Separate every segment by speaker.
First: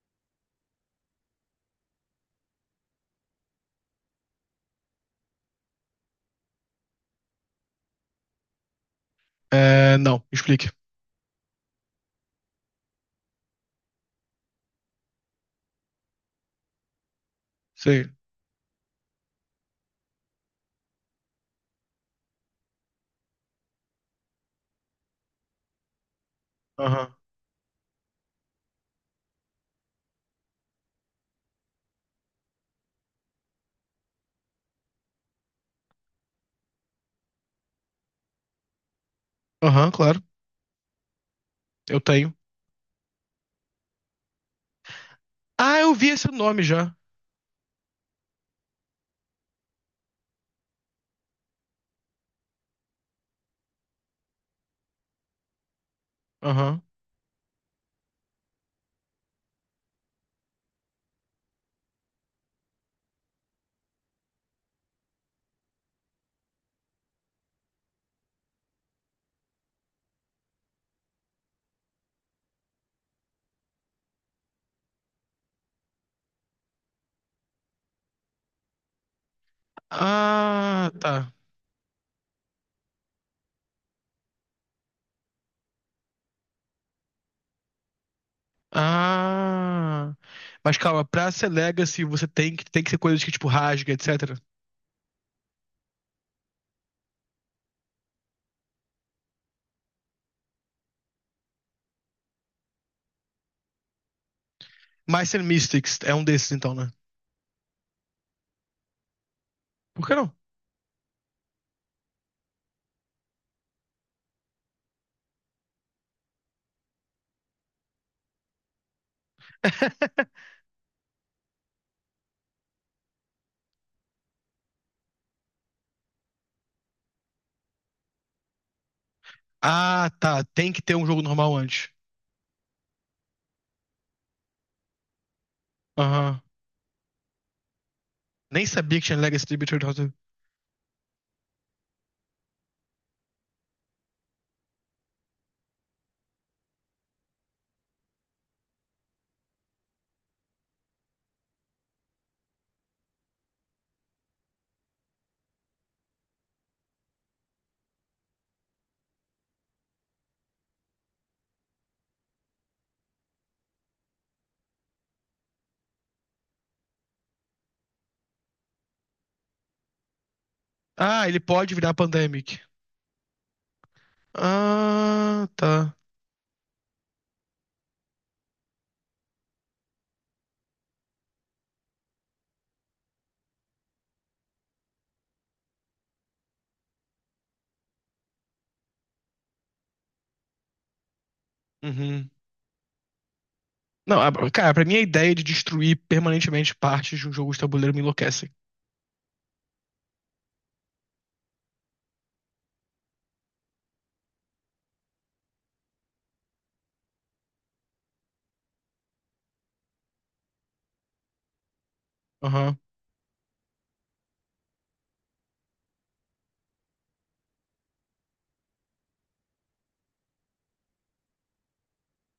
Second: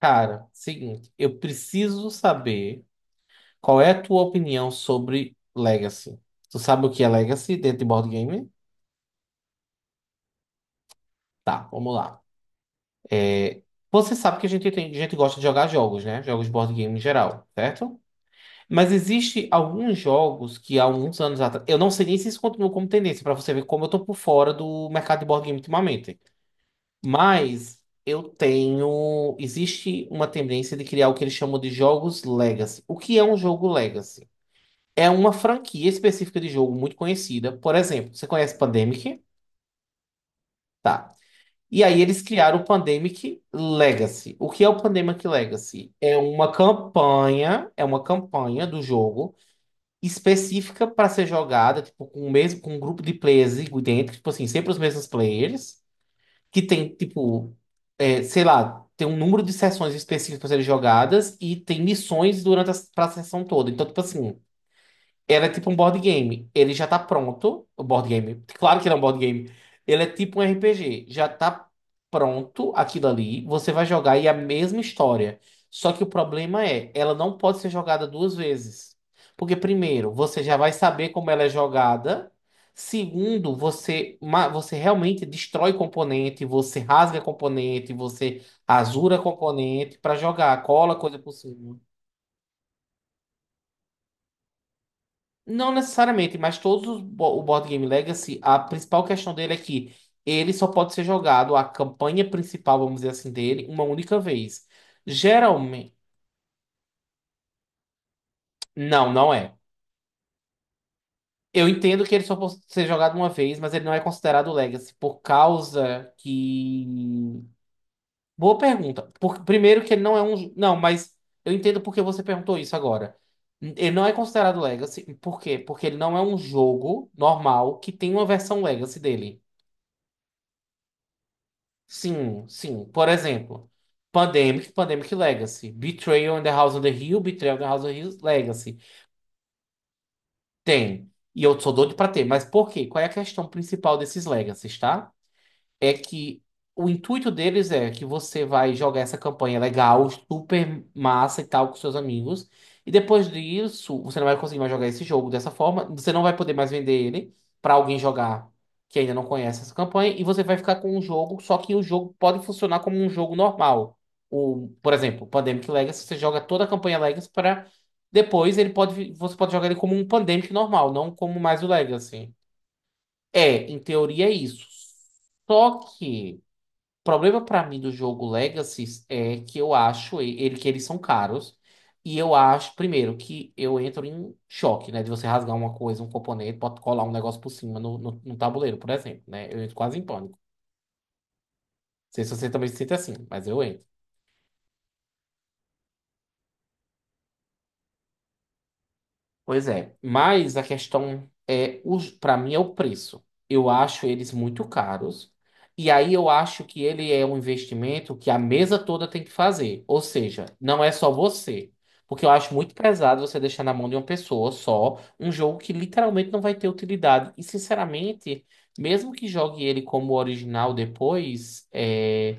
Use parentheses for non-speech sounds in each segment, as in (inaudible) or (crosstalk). Speaker 1: Cara, seguinte, eu preciso saber qual é a tua opinião sobre Legacy. Tu sabe o que é Legacy dentro de board game?
Speaker 2: É, não, explique.
Speaker 1: Tá, vamos lá. É, Você sabe que a gente gosta de jogar jogos, né? Jogos de board game em geral, certo?
Speaker 2: Sim.
Speaker 1: Mas existe alguns jogos que há alguns anos atrás, eu não sei nem se isso continua como tendência pra você ver como eu tô por fora do mercado de board game ultimamente.
Speaker 2: Aham.
Speaker 1: Mas existe uma tendência de criar o que eles chamam de jogos Legacy. O que é um jogo Legacy? É uma franquia específica de jogo muito conhecida. Por exemplo, você conhece Pandemic?
Speaker 2: Aham, claro.
Speaker 1: Tá. E
Speaker 2: Eu
Speaker 1: aí eles
Speaker 2: tenho.
Speaker 1: criaram o Pandemic Legacy. O que é o Pandemic
Speaker 2: Ah,
Speaker 1: Legacy?
Speaker 2: eu vi
Speaker 1: É
Speaker 2: esse
Speaker 1: uma
Speaker 2: nome já.
Speaker 1: campanha, é uma campanha do jogo específica para ser jogada, tipo, com um grupo de players dentro, tipo assim, sempre os mesmos players, que
Speaker 2: Aham.
Speaker 1: tem, tipo, sei lá, tem um número de sessões específicas para serem jogadas e tem missões durante pra sessão toda. Então, tipo assim, ela é tipo um board game. Ele já tá pronto. O board game. Claro que não é um board game. Ele é tipo um RPG. Já tá pronto aquilo ali. Você vai jogar e é a mesma história. Só que o problema é, ela não pode ser jogada duas vezes. Porque, primeiro, você já vai
Speaker 2: Ah,
Speaker 1: saber como
Speaker 2: tá.
Speaker 1: ela é jogada. Segundo, você, você realmente destrói componente, você rasga componente, você rasura componente
Speaker 2: Ah.
Speaker 1: para jogar,
Speaker 2: Mas
Speaker 1: cola
Speaker 2: calma,
Speaker 1: coisa
Speaker 2: pra
Speaker 1: por
Speaker 2: ser
Speaker 1: cima.
Speaker 2: Legacy, você tem que ser coisas que, tipo, rasga, etc.
Speaker 1: Não necessariamente, mas todos os o Board Game Legacy, a principal questão dele é que ele só pode ser jogado, a campanha principal, vamos dizer assim, dele, uma única vez.
Speaker 2: Mice and
Speaker 1: Geralmente.
Speaker 2: Mystics é um desses, então, né?
Speaker 1: Não, não é.
Speaker 2: Por que não?
Speaker 1: Eu entendo que ele só pode ser jogado uma vez, mas ele não é considerado Legacy, por causa que. Boa pergunta. Por... Primeiro que ele não é
Speaker 2: (laughs)
Speaker 1: um. Não, mas eu entendo porque você perguntou isso agora. Ele não é considerado Legacy, por quê? Porque ele não é um jogo normal que tem uma versão Legacy dele.
Speaker 2: Ah, tá. Tem que ter um jogo normal antes.
Speaker 1: Sim, sim. Por exemplo, Pandemic, Pandemic Legacy. Betrayal
Speaker 2: Aham.
Speaker 1: in the House on the Hill, Betrayal in the House on the Hill,
Speaker 2: Nem
Speaker 1: Legacy.
Speaker 2: sabia que tinha Legacy Tributary. House.
Speaker 1: Tem. E eu sou doido pra ter. Mas por quê? Qual é a questão principal desses Legacies, tá? É que o intuito deles é que você vai jogar essa campanha legal, super massa e tal com seus amigos. E depois disso, você não vai conseguir mais jogar esse jogo dessa forma. Você não vai poder mais vender ele para alguém jogar que ainda não conhece essa campanha. E você vai ficar com um jogo, só que o jogo pode funcionar como um jogo normal. O, por exemplo, Pandemic Legacy, você joga toda a campanha Legacy para depois ele pode, você pode jogar ele como um Pandemic normal, não
Speaker 2: Ah,
Speaker 1: como
Speaker 2: ele
Speaker 1: mais o
Speaker 2: pode virar
Speaker 1: Legacy.
Speaker 2: Pandemic.
Speaker 1: É, em teoria é isso.
Speaker 2: Ah,
Speaker 1: Só
Speaker 2: tá.
Speaker 1: que problema pra mim do jogo Legacy é que eu acho ele que eles são caros e eu acho primeiro que eu entro em choque, né, de você rasgar uma coisa, um componente, pode colar um negócio por cima no tabuleiro, por exemplo, né? Eu entro quase em pânico. Não sei
Speaker 2: Uhum.
Speaker 1: se você também se sente assim, mas eu entro.
Speaker 2: Não, cara, pra mim a ideia de destruir permanentemente partes de um jogo de tabuleiro me enlouquece.
Speaker 1: Pois é, mas a questão é, para mim é o preço. Eu acho eles muito caros, e aí eu acho que ele é um investimento que a mesa toda tem que fazer. Ou seja, não é só você. Porque eu acho muito
Speaker 2: Aham,
Speaker 1: pesado você deixar na mão de uma pessoa só um jogo que literalmente não vai ter utilidade. E sinceramente, mesmo que jogue ele como original depois,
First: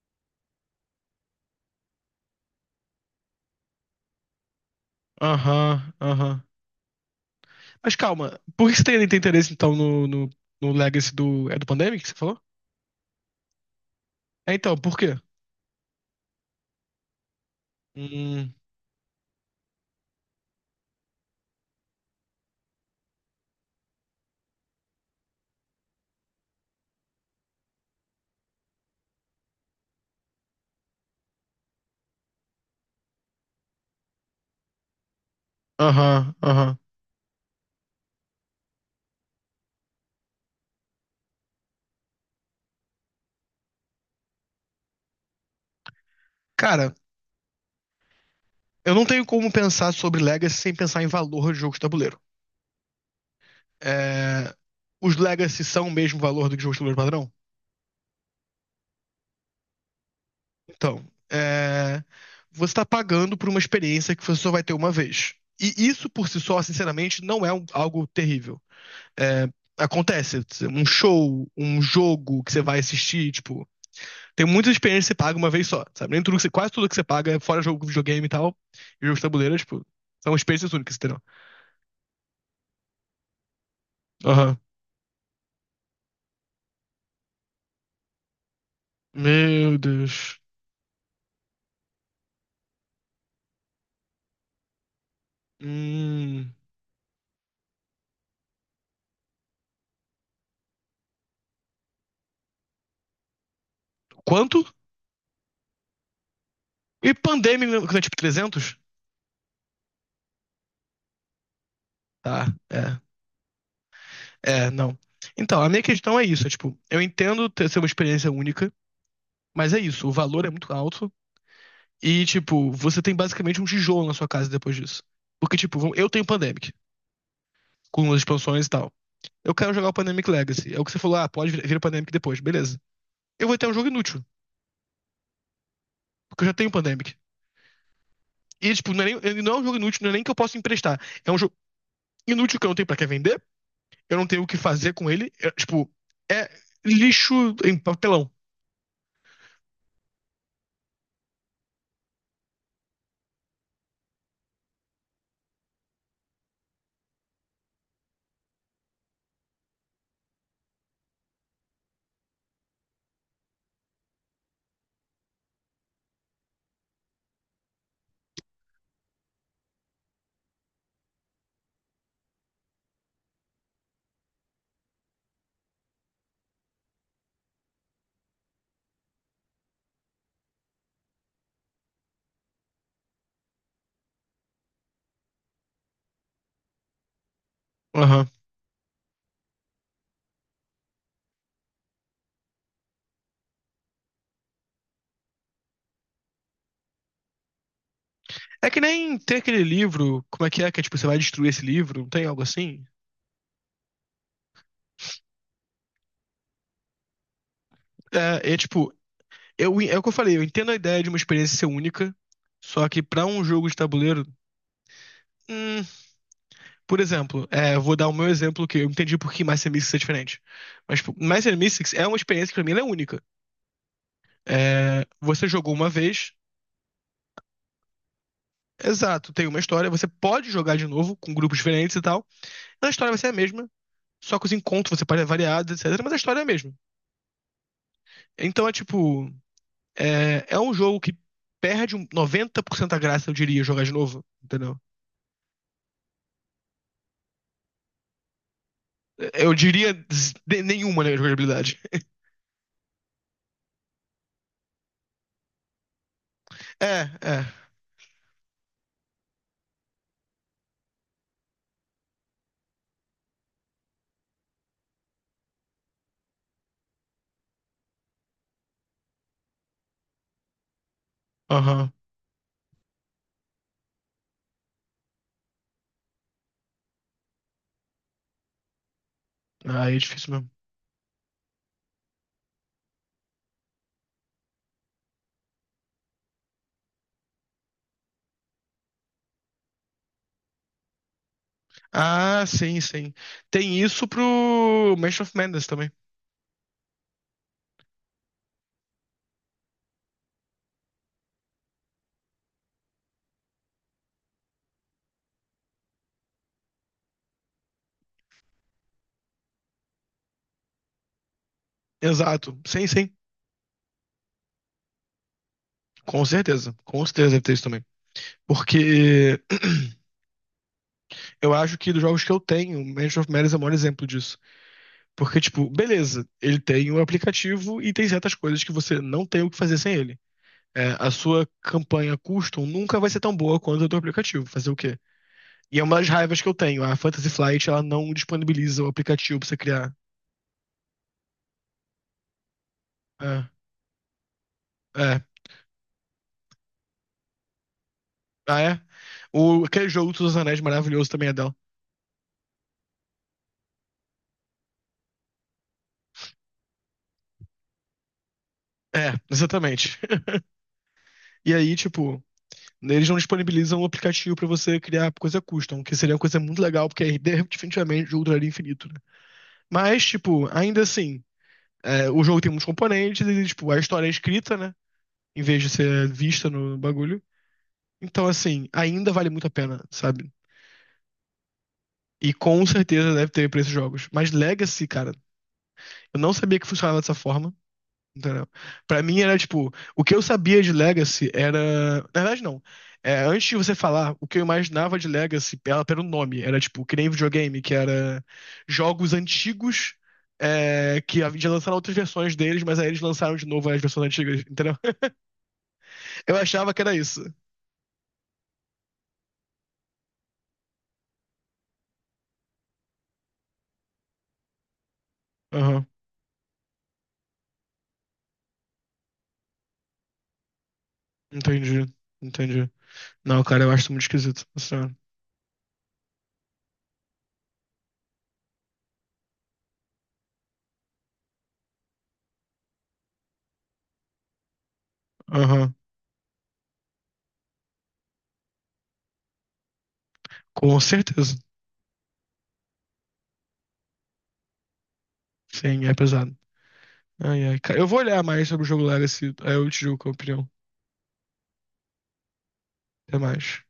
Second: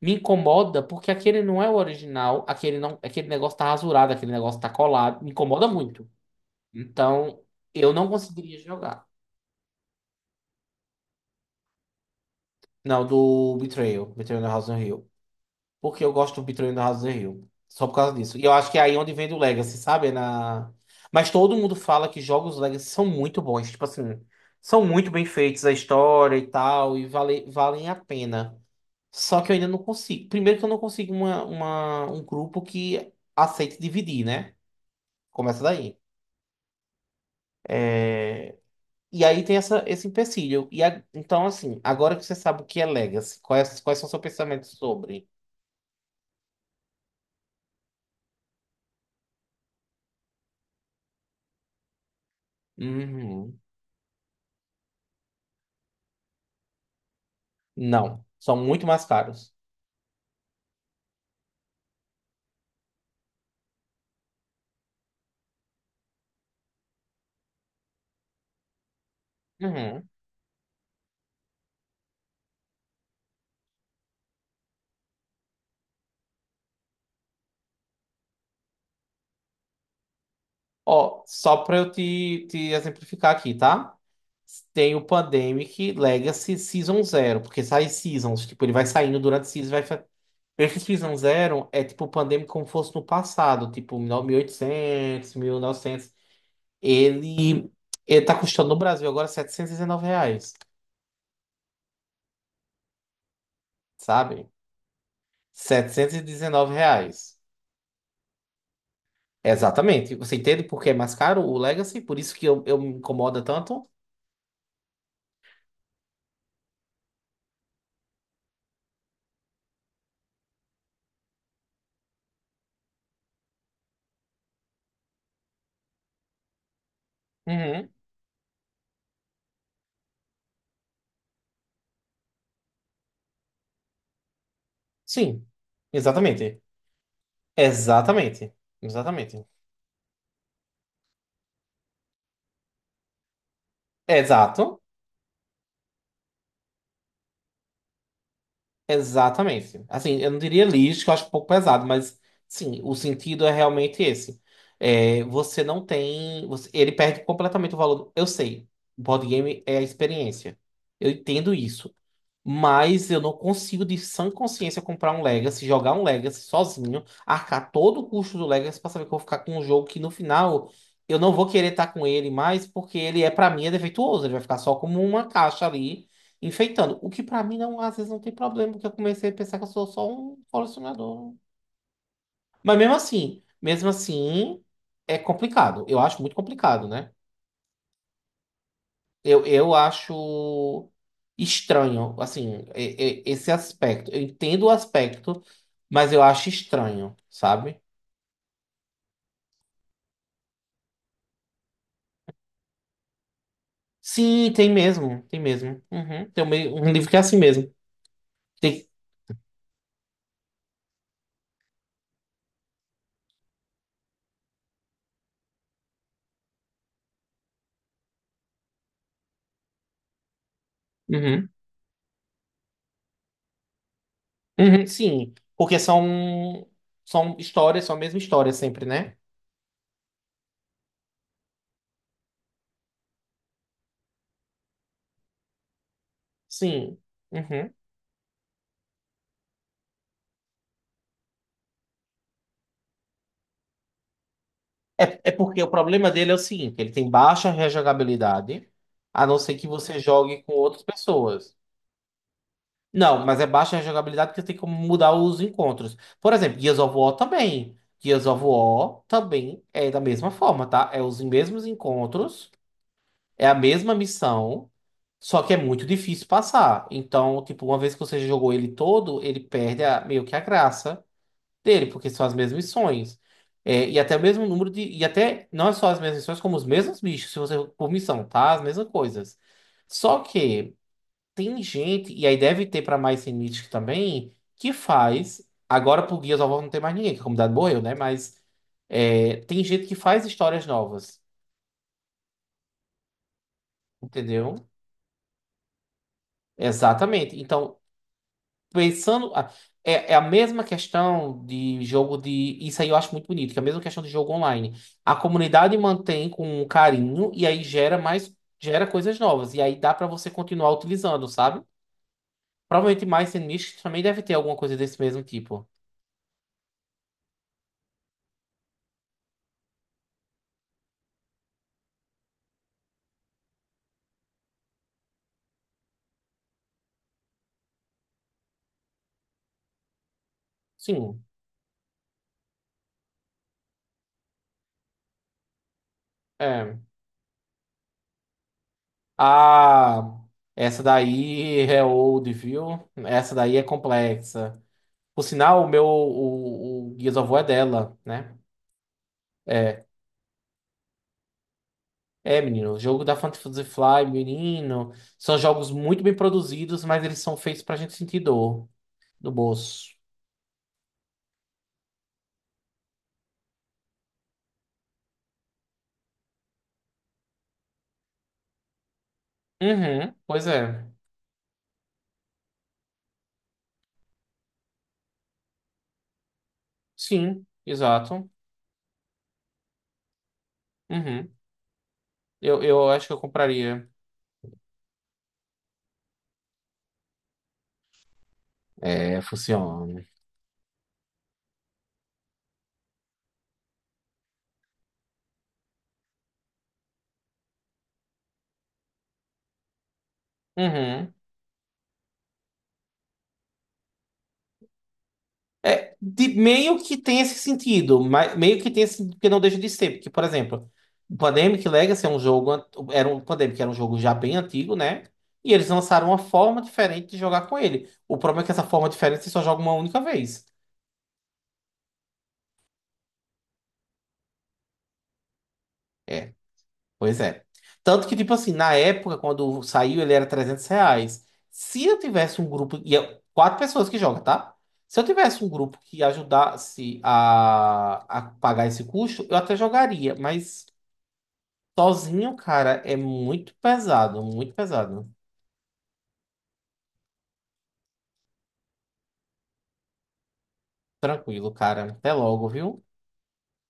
Speaker 1: me incomoda porque aquele não é o original, aquele não, aquele negócio tá rasurado, aquele negócio tá colado, me incomoda
Speaker 2: aham,
Speaker 1: muito.
Speaker 2: aham.
Speaker 1: Então, eu
Speaker 2: Mas
Speaker 1: não
Speaker 2: calma,
Speaker 1: conseguiria
Speaker 2: por que você
Speaker 1: jogar.
Speaker 2: tem, tem interesse então no Legacy do. É do Pandemic que você falou?
Speaker 1: Não, do Betrayal, Betrayal na
Speaker 2: É
Speaker 1: House
Speaker 2: então,
Speaker 1: on
Speaker 2: por
Speaker 1: Hill.
Speaker 2: quê?
Speaker 1: Porque eu gosto do Betrayal na House on Hill. Só por causa disso. E eu
Speaker 2: Hum,
Speaker 1: acho que é aí onde vem do Legacy, sabe? É na... Mas todo mundo fala que jogos Legacy são muito bons. Tipo assim, são muito bem feitos a história e tal, e valem a pena. Só que eu ainda não consigo. Primeiro que eu não consigo um grupo que aceite dividir, né? Começa daí.
Speaker 2: aham, aham.
Speaker 1: E aí tem esse empecilho. Então, assim, agora que você sabe o que é Legacy, quais são seus pensamentos sobre?
Speaker 2: Cara, eu não tenho como pensar sobre Legacy sem pensar em valor de jogo de tabuleiro.
Speaker 1: Uhum.
Speaker 2: É, os Legacy são o mesmo valor do que o jogo de tabuleiro padrão?
Speaker 1: Não, são muito mais caros.
Speaker 2: Então, é, você está pagando por uma experiência que você só vai ter uma vez. E isso por si só, sinceramente, não é algo terrível. É,
Speaker 1: Uhum.
Speaker 2: acontece, um show, um jogo que você vai assistir, tipo, tem muitas experiências que você paga uma vez só, sabe? Nem tudo que você, quase tudo que você paga, fora jogo, videogame e tal, e jogos de tabuleiro, tipo, são experiências únicas, entendeu?
Speaker 1: Ó, só para eu te exemplificar aqui, tá?
Speaker 2: Aham.
Speaker 1: Tem o Pandemic Legacy Season Zero, porque sai seasons, tipo, ele vai saindo durante seasons,
Speaker 2: Meu Deus.
Speaker 1: esse Season Zero é tipo o Pandemic como fosse no passado, tipo 1800, novecentos.
Speaker 2: Hum,
Speaker 1: Ele, ele tá custando no Brasil agora R$ 719, sabe?
Speaker 2: quanto?
Speaker 1: 719
Speaker 2: E
Speaker 1: reais.
Speaker 2: pandemia, né, tipo, 300?
Speaker 1: Exatamente. Você entende por que é mais caro o Legacy? Por isso
Speaker 2: Tá,
Speaker 1: que eu me
Speaker 2: é.
Speaker 1: incomoda tanto?
Speaker 2: É, não. Então, a minha questão é isso, é, tipo, eu entendo ter ser uma experiência única, mas é isso, o valor é muito alto e, tipo, você tem basicamente um tijolo na sua casa depois disso. Porque, tipo, vamos- eu tenho Pandemic,
Speaker 1: Uhum.
Speaker 2: com as expansões e tal. Eu quero jogar o Pandemic Legacy. É o que você falou, ah, pode vir o Pandemic depois, beleza. Eu vou ter um jogo inútil,
Speaker 1: Sim.
Speaker 2: porque eu já
Speaker 1: Exatamente.
Speaker 2: tenho Pandemic.
Speaker 1: Exatamente.
Speaker 2: E, tipo, não é nem, ele
Speaker 1: Exatamente.
Speaker 2: não é um jogo inútil, não é nem que eu possa emprestar. É um jogo inútil que eu não tenho pra que vender, eu não tenho o que
Speaker 1: Exato.
Speaker 2: fazer com ele. É, tipo, é lixo em papelão.
Speaker 1: Exatamente. Assim, eu não diria lixo, que eu acho um pouco pesado, mas sim, o sentido é realmente esse. É, você não tem. Você- ele perde completamente o valor. Eu sei, o board game é a experiência. Eu entendo isso. Mas eu não consigo, de sã consciência, comprar um Legacy, jogar um Legacy sozinho, arcar todo o custo do Legacy pra saber que eu vou ficar com um jogo que no final eu não vou querer estar com ele mais, porque ele é, pra mim, é defeituoso. Ele vai ficar só como uma caixa ali, enfeitando. O que pra mim, não, às vezes, não tem problema, porque eu comecei a pensar que eu sou só um colecionador. Mas mesmo assim, é complicado. Eu acho muito complicado, né?
Speaker 2: Aham.
Speaker 1: Eu acho estranho, assim, esse aspecto. Eu entendo o aspecto, mas eu acho estranho, sabe?
Speaker 2: É que nem tem aquele livro, como é que é, que é, tipo, você vai destruir esse livro, não tem algo assim?
Speaker 1: Sim, tem mesmo, tem mesmo. Uhum. Tem um, um livro que é assim mesmo.
Speaker 2: É, é
Speaker 1: Tem,
Speaker 2: tipo, eu, é o que eu falei, eu entendo a ideia de uma experiência ser única, só que pra um jogo de tabuleiro, hum, por exemplo, é, eu vou dar o meu exemplo que eu entendi por que Master Mystics é diferente. Mas, tipo,
Speaker 1: uhum.
Speaker 2: Master Mystics é uma experiência que pra mim ela é única.
Speaker 1: Uhum,
Speaker 2: É,
Speaker 1: sim,
Speaker 2: você jogou
Speaker 1: porque
Speaker 2: uma vez,
Speaker 1: são, são histórias, são a mesma história sempre, né?
Speaker 2: exato, tem uma história, você pode jogar de novo com grupos diferentes e tal, a história vai ser a mesma, só que os encontros você pode variar, etc, mas a história é a mesma.
Speaker 1: Sim. Uhum.
Speaker 2: Então é tipo. É, é um jogo que perde um 90% da graça, eu diria, jogar de novo, entendeu?
Speaker 1: É, é porque o problema dele é o seguinte, ele tem baixa rejogabilidade, a não
Speaker 2: É, eu
Speaker 1: ser que
Speaker 2: diria
Speaker 1: você jogue com outras
Speaker 2: nenhuma, né,
Speaker 1: pessoas.
Speaker 2: jogabilidade. (laughs)
Speaker 1: Não, mas é baixa a jogabilidade porque tem como mudar os encontros. Por exemplo, Gears of
Speaker 2: É,
Speaker 1: War
Speaker 2: é.
Speaker 1: também. Gears of War também é da mesma forma, tá? É os mesmos encontros, é a mesma missão, só que é muito difícil passar. Então, tipo, uma vez que você jogou ele todo, ele perde meio que a graça dele,
Speaker 2: Aham.
Speaker 1: porque são as mesmas missões. É, e até o mesmo número de. E até não é só as mesmas missões, como os mesmos bichos, se você por missão, tá? As mesmas coisas.
Speaker 2: Ah, aí é
Speaker 1: Só
Speaker 2: difícil mesmo.
Speaker 1: que. Tem gente, e aí deve ter pra mais sem Mythic também, que faz. Agora por guias of War não tem mais ninguém, que a comunidade morreu, né? Mas é, tem gente que faz histórias novas,
Speaker 2: Ah, sim, sim. Tem isso
Speaker 1: entendeu?
Speaker 2: pro Mansion of Madness também.
Speaker 1: Exatamente. Então, pensando. a- é, é a mesma questão de jogo de. Isso aí eu acho muito bonito, que é a mesma questão de jogo online. A comunidade mantém com um carinho e aí gera mais. Gera coisas novas. E aí dá pra você continuar utilizando, sabe?
Speaker 2: Exato. Sim,
Speaker 1: Provavelmente
Speaker 2: sim.
Speaker 1: mais Mythic também deve ter alguma coisa desse mesmo tipo.
Speaker 2: Com certeza. Com certeza deve ter isso também. Porque (clears throat) eu acho que dos jogos que eu tenho, o Mansion of Madness é o maior exemplo disso. Porque, tipo, beleza, ele tem o aplicativo e tem certas coisas que você não tem o que fazer sem ele. É, a
Speaker 1: Sim.
Speaker 2: sua campanha custom nunca vai ser tão boa quanto o do aplicativo. Fazer o quê? E é uma das raivas que eu
Speaker 1: É.
Speaker 2: tenho. A Fantasy Flight, ela não disponibiliza o aplicativo pra você criar.
Speaker 1: Ah, essa daí é old, viu? Essa
Speaker 2: É,
Speaker 1: daí é complexa.
Speaker 2: é.
Speaker 1: Por sinal, o Gears of War é dela, né?
Speaker 2: Ah, é? O,
Speaker 1: É,
Speaker 2: aquele jogo dos Anéis maravilhoso também é dela.
Speaker 1: menino. O jogo da Fantasy Fly, menino. São jogos muito bem produzidos, mas eles são feitos pra gente sentir dor
Speaker 2: É,
Speaker 1: no bolso.
Speaker 2: exatamente. (laughs) E aí, tipo, eles não disponibilizam o aplicativo pra você criar coisa custom, que seria uma coisa muito legal, porque aí definitivamente o jogo duraria infinito, né? Mas,
Speaker 1: Uhum, pois
Speaker 2: tipo, ainda
Speaker 1: é.
Speaker 2: assim, é, o jogo tem muitos componentes e, tipo, a história é escrita, né? Em vez de ser vista no bagulho.
Speaker 1: Sim,
Speaker 2: Então,
Speaker 1: exato.
Speaker 2: assim, ainda vale muito a pena, sabe?
Speaker 1: Uhum.
Speaker 2: E
Speaker 1: Eu,
Speaker 2: com
Speaker 1: eu acho que
Speaker 2: certeza
Speaker 1: eu
Speaker 2: deve ter pra esses
Speaker 1: compraria.
Speaker 2: jogos. Mas Legacy, cara, eu não sabia que funcionava dessa forma, entendeu? Pra mim
Speaker 1: É,
Speaker 2: era tipo, o
Speaker 1: funciona.
Speaker 2: que eu sabia de Legacy era. Na verdade, não. É, antes de você falar, o que eu imaginava de Legacy ela pelo nome. Era tipo, que nem videogame, que era jogos antigos. É,
Speaker 1: Uhum.
Speaker 2: que já lançaram outras versões deles, mas aí eles lançaram de novo as versões antigas, entendeu? (laughs) Eu achava que
Speaker 1: Meio
Speaker 2: era
Speaker 1: que tem
Speaker 2: isso.
Speaker 1: esse sentido, mas meio que tem esse sentido que não deixa de ser, porque, por exemplo, o Pandemic Legacy é um jogo, an- era um o Pandemic era um jogo já bem antigo, né? E eles
Speaker 2: Aham,
Speaker 1: lançaram uma forma diferente de jogar com ele. O problema é que essa forma diferente você só joga uma única vez.
Speaker 2: entendi, entendi. Não, cara, eu acho isso muito esquisito.
Speaker 1: É, pois é. Tanto que, tipo assim, na época, quando saiu, ele era R$ 300. Se eu tivesse um grupo, e é quatro pessoas que jogam, tá? Se eu tivesse um
Speaker 2: Aham.
Speaker 1: grupo que ajudasse a pagar esse custo, eu até jogaria, mas.
Speaker 2: Com certeza.
Speaker 1: Sozinho, cara, é muito pesado, muito pesado.
Speaker 2: Sim, é pesado. Ai, ai. Eu vou olhar mais sobre o jogo lá, esse... aí eu te digo qual é a opinião.
Speaker 1: Tranquilo, cara. Até logo, viu?
Speaker 2: Até mais.